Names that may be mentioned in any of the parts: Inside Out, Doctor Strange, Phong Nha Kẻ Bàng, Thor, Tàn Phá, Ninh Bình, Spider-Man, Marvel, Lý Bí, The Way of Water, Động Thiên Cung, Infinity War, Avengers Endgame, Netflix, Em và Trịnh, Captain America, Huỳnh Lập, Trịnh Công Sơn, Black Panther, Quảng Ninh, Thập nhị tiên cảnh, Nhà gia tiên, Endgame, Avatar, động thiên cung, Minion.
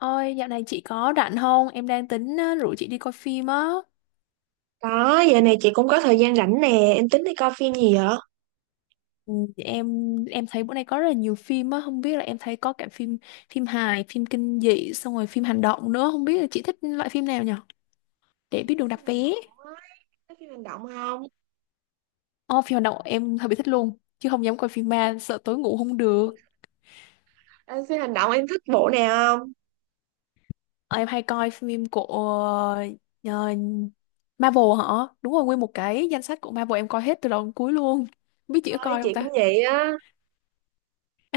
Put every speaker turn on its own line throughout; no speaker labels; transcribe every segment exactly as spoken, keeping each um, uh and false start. Ôi, dạo này chị có rảnh không? Em đang tính ờ, rủ chị đi coi phim á.
Có, giờ này chị cũng có thời gian rảnh nè, em tính đi coi phim gì vậy?
Ừ, Em em thấy bữa nay có rất là nhiều phim á, không biết là em thấy có cả phim phim hài, phim kinh dị, xong rồi phim hành động nữa, không biết là chị thích loại phim nào nhở? Để
Chị
biết
thích
đường
phim
đặt vé.
hành động á, thích phim hành động không?
Ồ, phim hành động em hơi bị thích luôn, chứ không dám coi phim ma, sợ tối ngủ không được.
Ờ, phim hành động em thích bộ nào không?
Ờ, Em hay coi phim của ờ, Marvel hả? Đúng rồi, nguyên một cái danh sách của Marvel em coi hết từ đầu đến cuối luôn. Không biết chị có
Thôi
coi không
chị
ta?
cũng vậy á.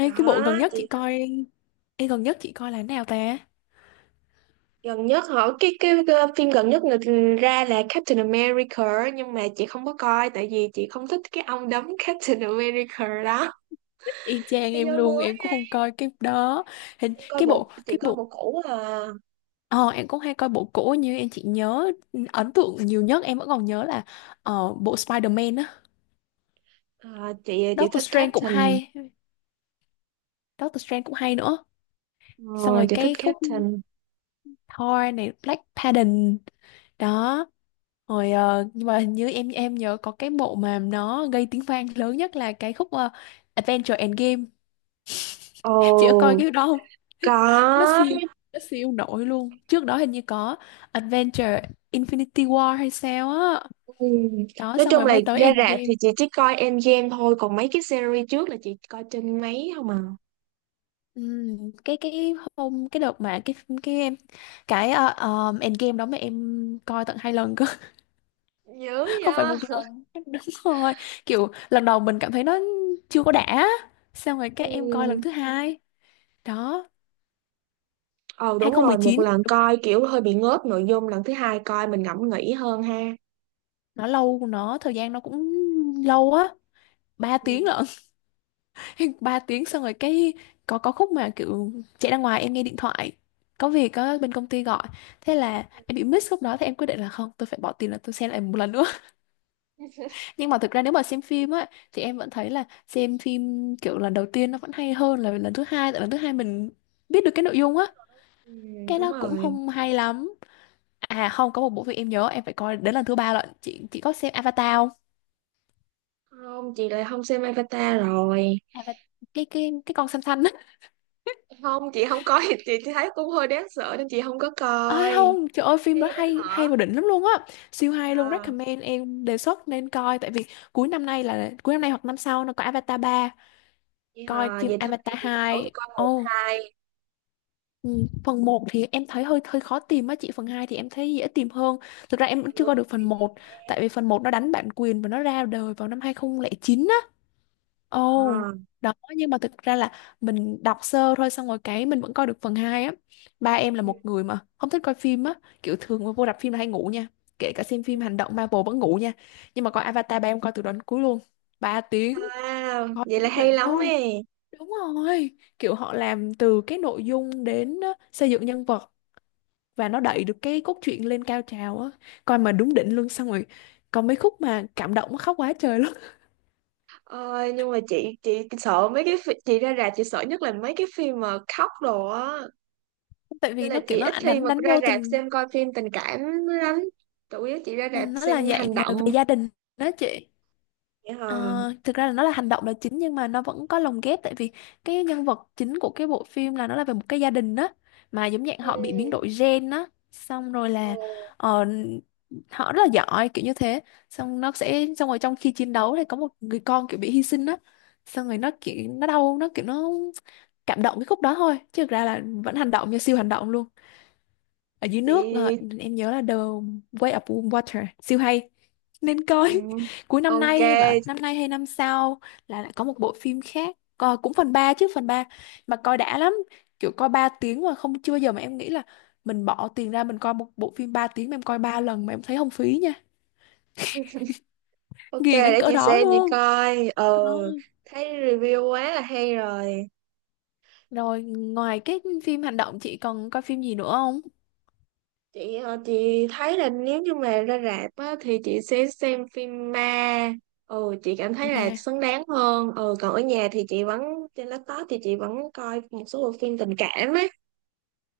Có,
cái bộ gần nhất
chị
chị coi. Ê, gần nhất chị coi là nào ta?
gần nhất hả? Cái, cái, cái phim gần nhất người ra là Captain America nhưng mà chị không có coi tại vì chị không thích cái ông đóng Captain America đó.
Y chang
Thế
em
giới
luôn,
mới
em
á,
cũng không coi cái đó. Hình
em coi
cái
bộ,
bộ
chị
cái
coi
bộ
bộ cũ à.
Ờ, em cũng hay coi bộ cũ như em chỉ nhớ ấn tượng nhiều nhất em vẫn còn nhớ là ờ, bộ Spider-Man á.
Ờ, chị chị
Doctor
thích
Strange cũng
Captain.
hay, Doctor Strange cũng hay nữa. Xong
Ờ,
rồi
chị thích
cái khúc
Captain.
Thor này Black Panther đó. Rồi ờ, nhưng mà hình như em em nhớ có cái bộ mà nó gây tiếng vang lớn nhất là cái khúc ờ, Avengers Endgame. Chị có coi
Ồ,
cái đó không?
có.
Nó siêu, nó siêu nổi luôn, trước đó hình như có Adventure Infinity War hay sao á,
Ừ.
đó
Nói
xong
chung
rồi
là
mới tới
ra rạp
Endgame.
thì chị chỉ coi Endgame thôi, còn mấy cái series trước là chị coi trên máy không à.
Ừm, cái cái hôm cái đợt mà cái cái em cái ờ, ờm, Endgame đó mà em coi tận hai lần cơ.
Dữ
Không phải một
vậy.
lần. Đúng rồi, kiểu lần đầu mình cảm thấy nó chưa có đã, xong rồi
Ừ.
các em coi lần thứ hai đó,
Ờ
hai
đúng
không một
rồi, một
chín
lần coi kiểu hơi bị ngớp nội dung, lần thứ hai coi mình ngẫm nghĩ hơn ha.
nó lâu, nó thời gian nó cũng lâu á, ba tiếng
Ừ.
lận. Ba tiếng, xong rồi cái có có khúc mà kiểu chạy ra ngoài em nghe điện thoại, có việc, có bên công ty gọi, thế là em bị miss khúc đó, thì em quyết định là không, tôi phải bỏ tiền là tôi xem lại một lần nữa. Nhưng mà thực ra nếu mà xem phim á thì em vẫn thấy là xem phim kiểu lần đầu tiên nó vẫn hay hơn là lần thứ hai, tại lần thứ hai mình biết được cái nội dung á,
Ừ,
cái
đúng
nó cũng
rồi.
không hay lắm. À không, có một bộ phim em nhớ em phải coi đến lần thứ ba lận, chị chị có xem Avatar không?
Không, chị lại không xem Avatar rồi.
Avatar, cái cái cái con xanh xanh á.
Không, chị không coi, chị thấy cũng hơi đáng sợ nên chị không có
Ơi
coi.
không, trời ơi phim đó
Ghê lắm
hay, hay
hả?
và đỉnh lắm luôn á. Siêu
Vậy
hay luôn,
hả?
recommend em đề xuất nên coi tại vì cuối năm nay, là cuối năm nay hoặc năm sau nó có Avatar ba,
Vậy
coi
hả,
phim
vậy thôi
Avatar
để chị tranh thủ cho
hai.
coi một
Ồ,
hai.
ừ, phần một thì em thấy hơi hơi khó tìm á chị, phần hai thì em thấy dễ tìm hơn. Thực ra em vẫn
Nội
chưa coi
dung
được
là
phần
gì
một tại
vậy?
vì phần một nó đánh bản quyền và nó ra đời vào năm hai nghìn không trăm lẻ chín. Ồ,
À.
đó nhưng mà thực ra là mình đọc sơ thôi xong rồi cái mình vẫn coi được phần hai á. Ba em là
Ừ.
một người mà không thích coi phim á, kiểu thường mà vô rạp phim là hay ngủ nha. Kể cả xem
Ừ.
phim hành động Marvel vẫn ngủ nha. Nhưng mà coi Avatar ba em coi từ đầu đến cuối luôn. Ba tiếng,
Wow,
coi
vậy là
đúng
hay
đỉnh
lắm
luôn.
ấy.
Đúng rồi, kiểu họ làm từ cái nội dung đến á, xây dựng nhân vật và nó đẩy được cái cốt truyện lên cao trào á. Coi mà đúng đỉnh luôn, xong rồi còn mấy khúc mà cảm động khóc quá trời luôn.
Ờ, nhưng mà chị chị sợ mấy cái phi- chị ra rạp chị sợ nhất là mấy cái phim mà khóc đồ á.
Tại
Nên
vì
là
nó kiểu
chị
nó
ít khi
đánh,
mà
đánh
ra
vô
rạp
tình.
xem coi phim tình cảm lắm. Chủ yếu chị ra
Ừ,
rạp
nó là
xem
dạng
hành
người
động.
về gia đình đó chị.
Vậy hả?
Ờ, thực ra là nó là hành động là chính, nhưng mà nó vẫn có lồng ghép, tại vì cái nhân vật chính của cái bộ phim là nó là về một cái gia đình đó, mà giống dạng
Ừ.
họ bị biến đổi gen đó, xong rồi
Ừ.
là ờ, họ rất là giỏi kiểu như thế, xong nó sẽ xong rồi trong khi chiến đấu thì có một người con kiểu bị hy sinh đó, xong rồi nó kiểu nó đau, nó kiểu nó cảm động cái khúc đó thôi, chứ thực ra là vẫn hành động, như siêu hành động luôn, ở dưới nước. ờ,
Chị
em nhớ là The Way of Water siêu hay, nên
ừ.
coi. Cuối năm
Ok,
nay hay vậy, năm nay hay năm sau là lại có một bộ phim khác. Coi cũng phần ba, chứ phần ba mà coi đã lắm, kiểu coi ba tiếng mà không, chưa bao giờ mà em nghĩ là mình bỏ tiền ra mình coi một bộ phim ba tiếng mà em coi ba lần mà em thấy không phí nha,
ok,
nghiền đến
để
cỡ
chị
đó
xem chị
luôn.
coi. Ờ,
Ờ.
thấy review quá là hay rồi.
Rồi ngoài cái phim hành động chị còn coi phim gì nữa không
chị ờ, chị thấy là nếu như mà ra rạp á thì chị sẽ xem phim ma, ừ chị cảm thấy là
mà?
xứng đáng hơn. Ừ, còn ở nhà thì chị vẫn, trên laptop thì chị vẫn coi một số bộ phim tình cảm ấy.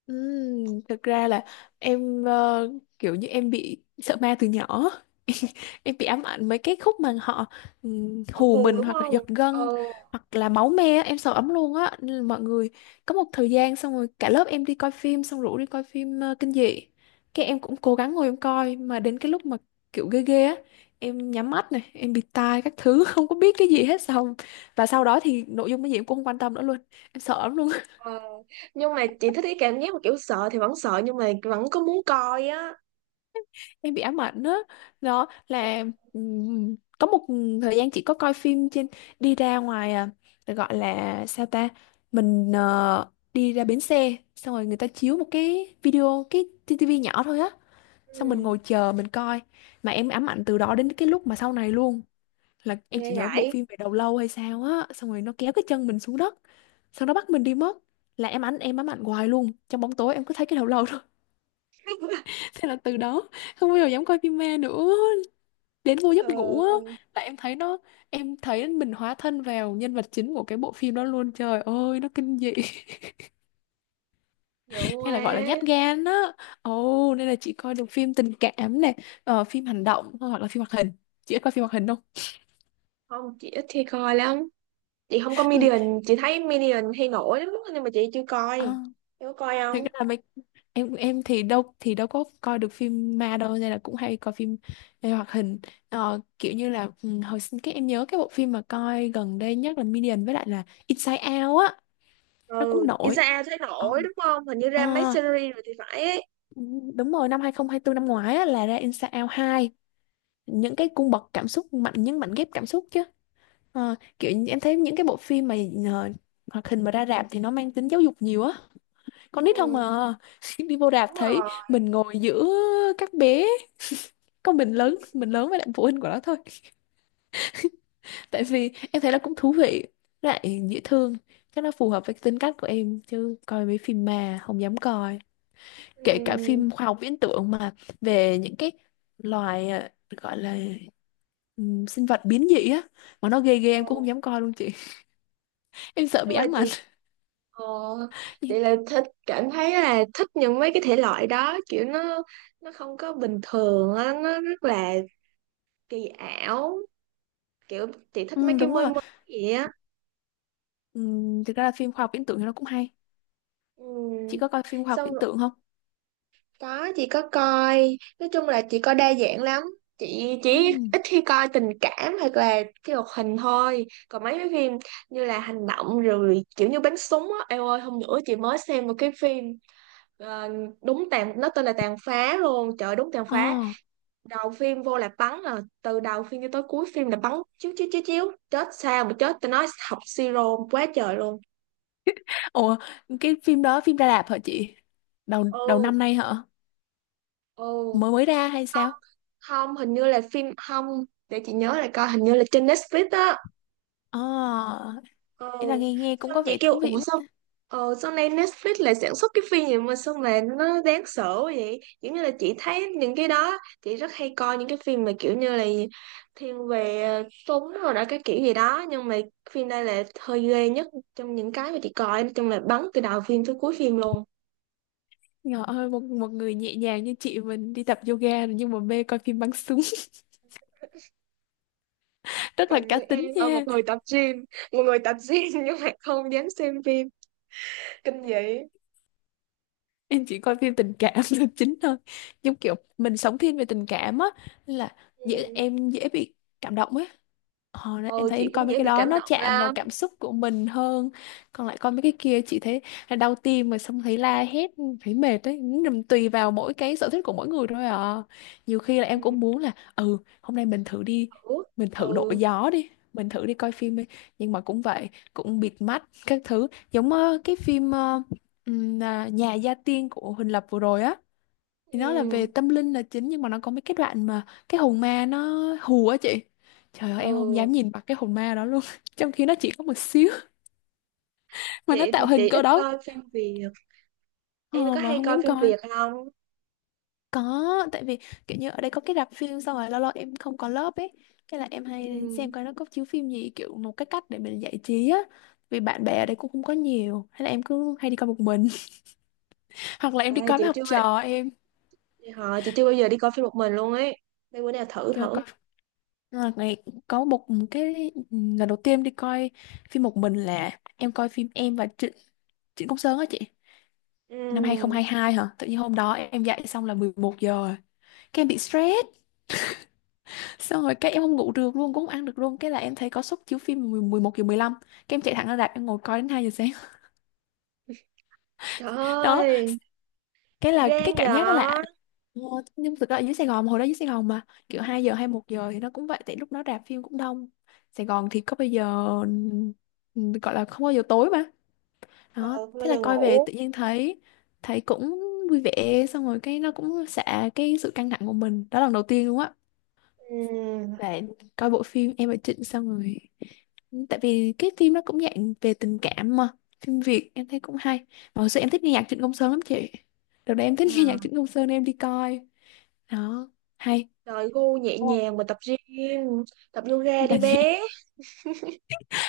Ừm, thực ra là em ờ, kiểu như em bị sợ ma từ nhỏ. Em bị ám ảnh mấy cái khúc mà họ ừm,
Còn
hù
hù
mình
đúng
hoặc là
không?
giật gân
Ừ.
hoặc là máu me á, em sợ lắm luôn á. Nên là mọi người có một thời gian xong rồi cả lớp em đi coi phim, xong rủ đi coi phim ờ, kinh dị, cái em cũng cố gắng ngồi em coi mà đến cái lúc mà kiểu ghê ghê á, em nhắm mắt này em bịt tai các thứ. Không có biết cái gì hết, xong và sau đó thì nội dung cái gì em cũng không quan tâm nữa luôn, em sợ lắm luôn,
Ờ. Nhưng mà chị thích cái cảm giác mà kiểu sợ thì vẫn sợ nhưng mà vẫn có muốn coi á.
em bị ám ảnh á. Đó là ừm, có một thời gian chị có coi phim trên, đi ra ngoài à, gọi là sao ta, mình ờ, đi ra bến xe xong rồi người ta chiếu một cái video, cái tivi nhỏ thôi á,
Ừ.
xong mình ngồi chờ mình coi mà em ám ảnh từ đó đến cái lúc mà sau này luôn, là em
Nghe
chỉ nhớ bộ
vậy.
phim về đầu lâu hay sao á, xong rồi nó kéo cái chân mình xuống đất, xong nó bắt mình đi mất, là em ảnh em ám ảnh hoài luôn, trong bóng tối em cứ thấy cái đầu lâu thôi. Thế là từ đó không bao giờ dám coi phim ma nữa, đến vô
Ừ.
giấc ngủ á là em thấy nó, em thấy mình hóa thân vào nhân vật chính của cái bộ phim đó luôn, trời ơi nó kinh dị.
Dữ
Hay là gọi là nhát
quá.
gan á, ồ nên là chị coi được phim tình cảm này, ờ, phim hành động hoặc là phim hoạt hình, chị có coi phim hoạt hình không?
Không, chị ít khi coi lắm. Chị không có
Ừ.
Minion, chị thấy Minion hay nổi lắm nhưng mà chị chưa
À,
coi. Chị có coi
thực
không?
ra là mấy em em thì đâu thì đâu có coi được phim ma đâu, nên là cũng hay coi phim về hoạt hình. Ờ, kiểu như là ừ, hồi sinh cái em nhớ cái bộ phim mà coi gần đây nhất là Minion với lại là Inside Out á, nó
Ừ.
cũng nổi.
Isaiah thấy
Ờ.
nổi đúng không, hình như
Ờ,
ra mấy series rồi thì phải ấy.
đúng rồi, năm hai nghìn không trăm hai mươi tư năm ngoái á, là ra Inside hai, những cái cung bậc cảm xúc mạnh, những mảnh ghép cảm xúc chứ. Ờ, kiểu như em thấy những cái bộ phim mà ờ, hoạt hình mà ra rạp thì nó mang tính giáo dục nhiều á, con nít không
Ừ,
mà. Đi vô rạp
đúng
thấy
rồi.
mình ngồi giữa các bé. Có mình lớn, mình lớn với lại phụ huynh của nó thôi, tại vì em thấy nó cũng thú vị, lại dễ thương, chắc nó phù hợp với tính cách của em, chứ coi mấy phim mà không dám coi, kể cả
Ừ.
phim khoa học viễn tưởng mà về những cái loài ờ, gọi là ừm, sinh vật biến dị á, mà nó ghê ghê
Ừ.
em cũng không dám coi luôn chị. Em sợ
Nhưng
bị
mà
ám ảnh.
chị ờ, chị là thích, cảm thấy là thích những mấy cái thể loại đó, kiểu nó nó không có bình thường á, nó rất là kỳ ảo, kiểu chị thích mấy
Ừ,
cái
đúng
mới
rồi.
mới vậy á.
Ừm, thực ra là phim khoa học viễn tưởng thì nó cũng hay, chị
Ừ.
có coi phim khoa học
Xong.
viễn tưởng không?
Có, chị có coi, nói chung là chị coi đa dạng lắm. Chị chỉ
Ừm.
ít khi coi tình cảm hoặc là cái hoạt hình thôi. Còn mấy cái phim như là hành động rồi kiểu như bắn súng á, eo ơi hôm nữa chị mới xem một cái phim, ờ, đúng tàn nó tên là Tàn Phá luôn, trời ơi, đúng Tàn
Ờ.
Phá. Đầu phim vô là bắn à, từ đầu phim cho tới cuối phim là bắn, chiếu chiếu chiếu chiếu, chết sao mà chết, tao nói học siro quá trời luôn.
Ủa, cái phim đó phim ra rạp hả chị? Đầu đầu
Ừ,
năm nay hả?
ừ.
Mới mới ra hay sao?
Không, hình như là phim, không, để chị nhớ lại coi, hình như là trên Netflix á.
Ờ,
Ừ.
thế là nghe, nghe cũng
Xong
có
chị
vẻ
kêu
thú vị
ủa sao
quá.
ờ sau này Netflix lại sản xuất cái phim gì mà sao mà nó đáng sợ quá vậy, giống như là chị thấy những cái đó, chị rất hay coi những cái phim mà kiểu như là thiên về ờ, súng rồi đó, cái kiểu gì đó, nhưng mà phim đây là hơi ghê nhất trong những cái mà chị coi, nói chung là bắn từ đầu phim tới cuối phim luôn.
Trời ơi, một, một người nhẹ nhàng như chị mình đi tập yoga rồi nhưng mà mê coi phim bắn súng. Rất là
Còn như
cá
em
tính
là
nha.
một người tập gym, một người tập gym nhưng mà không dám xem phim kinh dị.
Em chỉ coi phim tình cảm là chính thôi, giống kiểu mình sống thiên về tình cảm á, là dễ,
Ừ.
em dễ bị cảm động á. Ờ, đấy, em
Ừ,
thấy
chị
em coi
cũng
mấy
dễ
cái
bị
đó
cảm
nó
động
chạm vào
lắm.
cảm xúc của mình hơn, còn lại coi mấy cái kia chị thấy là đau tim rồi xong thấy la hét, thấy mệt đấy. Nhưng tùy vào mỗi cái sở thích của mỗi người thôi à, nhiều khi là em cũng muốn là ừ hôm nay mình thử đi,
Ừ.
mình thử đổi
Ừ.
gió đi, mình thử đi coi phim đi, nhưng mà cũng vậy, cũng bịt mắt các thứ, giống ờ, cái phim ờ, ừm, à, Nhà gia tiên của Huỳnh Lập vừa rồi á, thì nó là về
Ừ,
tâm linh là chính, nhưng mà nó có mấy cái đoạn mà cái hồn ma nó hù á chị, trời ơi em không
ừ.
dám nhìn mặt cái hồn ma đó luôn. Trong khi nó chỉ có một xíu. Mà nó
Chị thì
tạo
chị
hình cỡ
ít
đó,
coi phim Việt. Em
ờ,
có
mà
hay
không
coi
dám
phim
coi.
Việt không?
Có, tại vì kiểu như ở đây có cái rạp phim, xong rồi lâu lâu em không có lớp ấy, cái là em hay xem
Ừ.
coi nó có chiếu phim gì, kiểu một cái cách để mình giải trí á, vì bạn bè ở đây cũng không có nhiều, hay là em cứ hay đi coi một mình. Hoặc là em đi
Ê,
coi
chị
với học
chưa
trò em,
họ chị chưa bao giờ đi coi phim một mình luôn ấy, để bữa nào thử
kiểu.
thử.
Là ngày có một cái lần đầu tiên đi coi phim một mình là em coi phim em và Trịnh, Trịnh Công Sơn á chị, năm hai không
Ừ.
hai hai hả, tự nhiên hôm đó em dậy xong là mười một giờ rồi. Cái em bị stress xong rồi cái em không ngủ được luôn, cũng không ăn được luôn, cái là em thấy có suất chiếu phim mười 11 giờ mười lăm, cái em chạy thẳng ra rạp em ngồi coi đến hai giờ sáng.
Trời
Đó
ơi,
cái là cái
gan vậy.
cảm giác đó là. Ờ, nhưng thực ra ở dưới Sài Gòn hồi đó, dưới Sài Gòn mà kiểu hai giờ hay một giờ thì nó cũng vậy, tại lúc đó rạp phim cũng đông, Sài Gòn thì có bây giờ ừ, gọi là không bao giờ tối mà,
Ờ,
đó
không bao
thế là
giờ
coi về
ngủ.
tự nhiên thấy, thấy cũng vui vẻ xong rồi cái nó cũng xả cái sự căng thẳng của mình, đó là lần đầu tiên luôn á.
Ừ.
Và coi bộ phim Em và Trịnh xong rồi, tại vì cái phim nó cũng dạng về tình cảm mà, phim Việt em thấy cũng hay, mà hồi xưa em thích nghe nhạc Trịnh Công Sơn lắm chị, đợt đấy em thích nghe nhạc
Yeah.
Trịnh Công Sơn nên em đi coi. Đó hay.
Trời, gu nhẹ
Ồ.
nhàng mà tập gym, tập yoga
Là
đi
gì,
bé.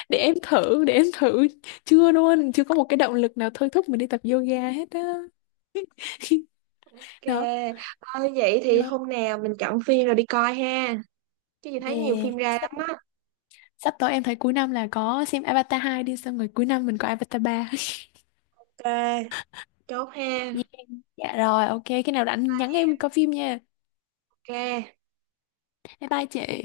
để em thử, để em thử chưa luôn, chưa có một cái động lực nào thôi thúc mình đi tập yoga hết á.
Ok.
Đó.
Thôi vậy thì
Đó.
hôm nào mình chọn phim rồi đi coi ha, chứ chị thấy nhiều
Yeah.
phim ra
Sắp
lắm á.
Sắp tới em thấy cuối năm là có xem Avatar hai đi, xong rồi cuối năm mình có Avatar ba.
Ok, chốt ha.
Dạ, dạ rồi, ok, khi nào rảnh nhắn em coi phim nha.
Ok
Bye bye chị.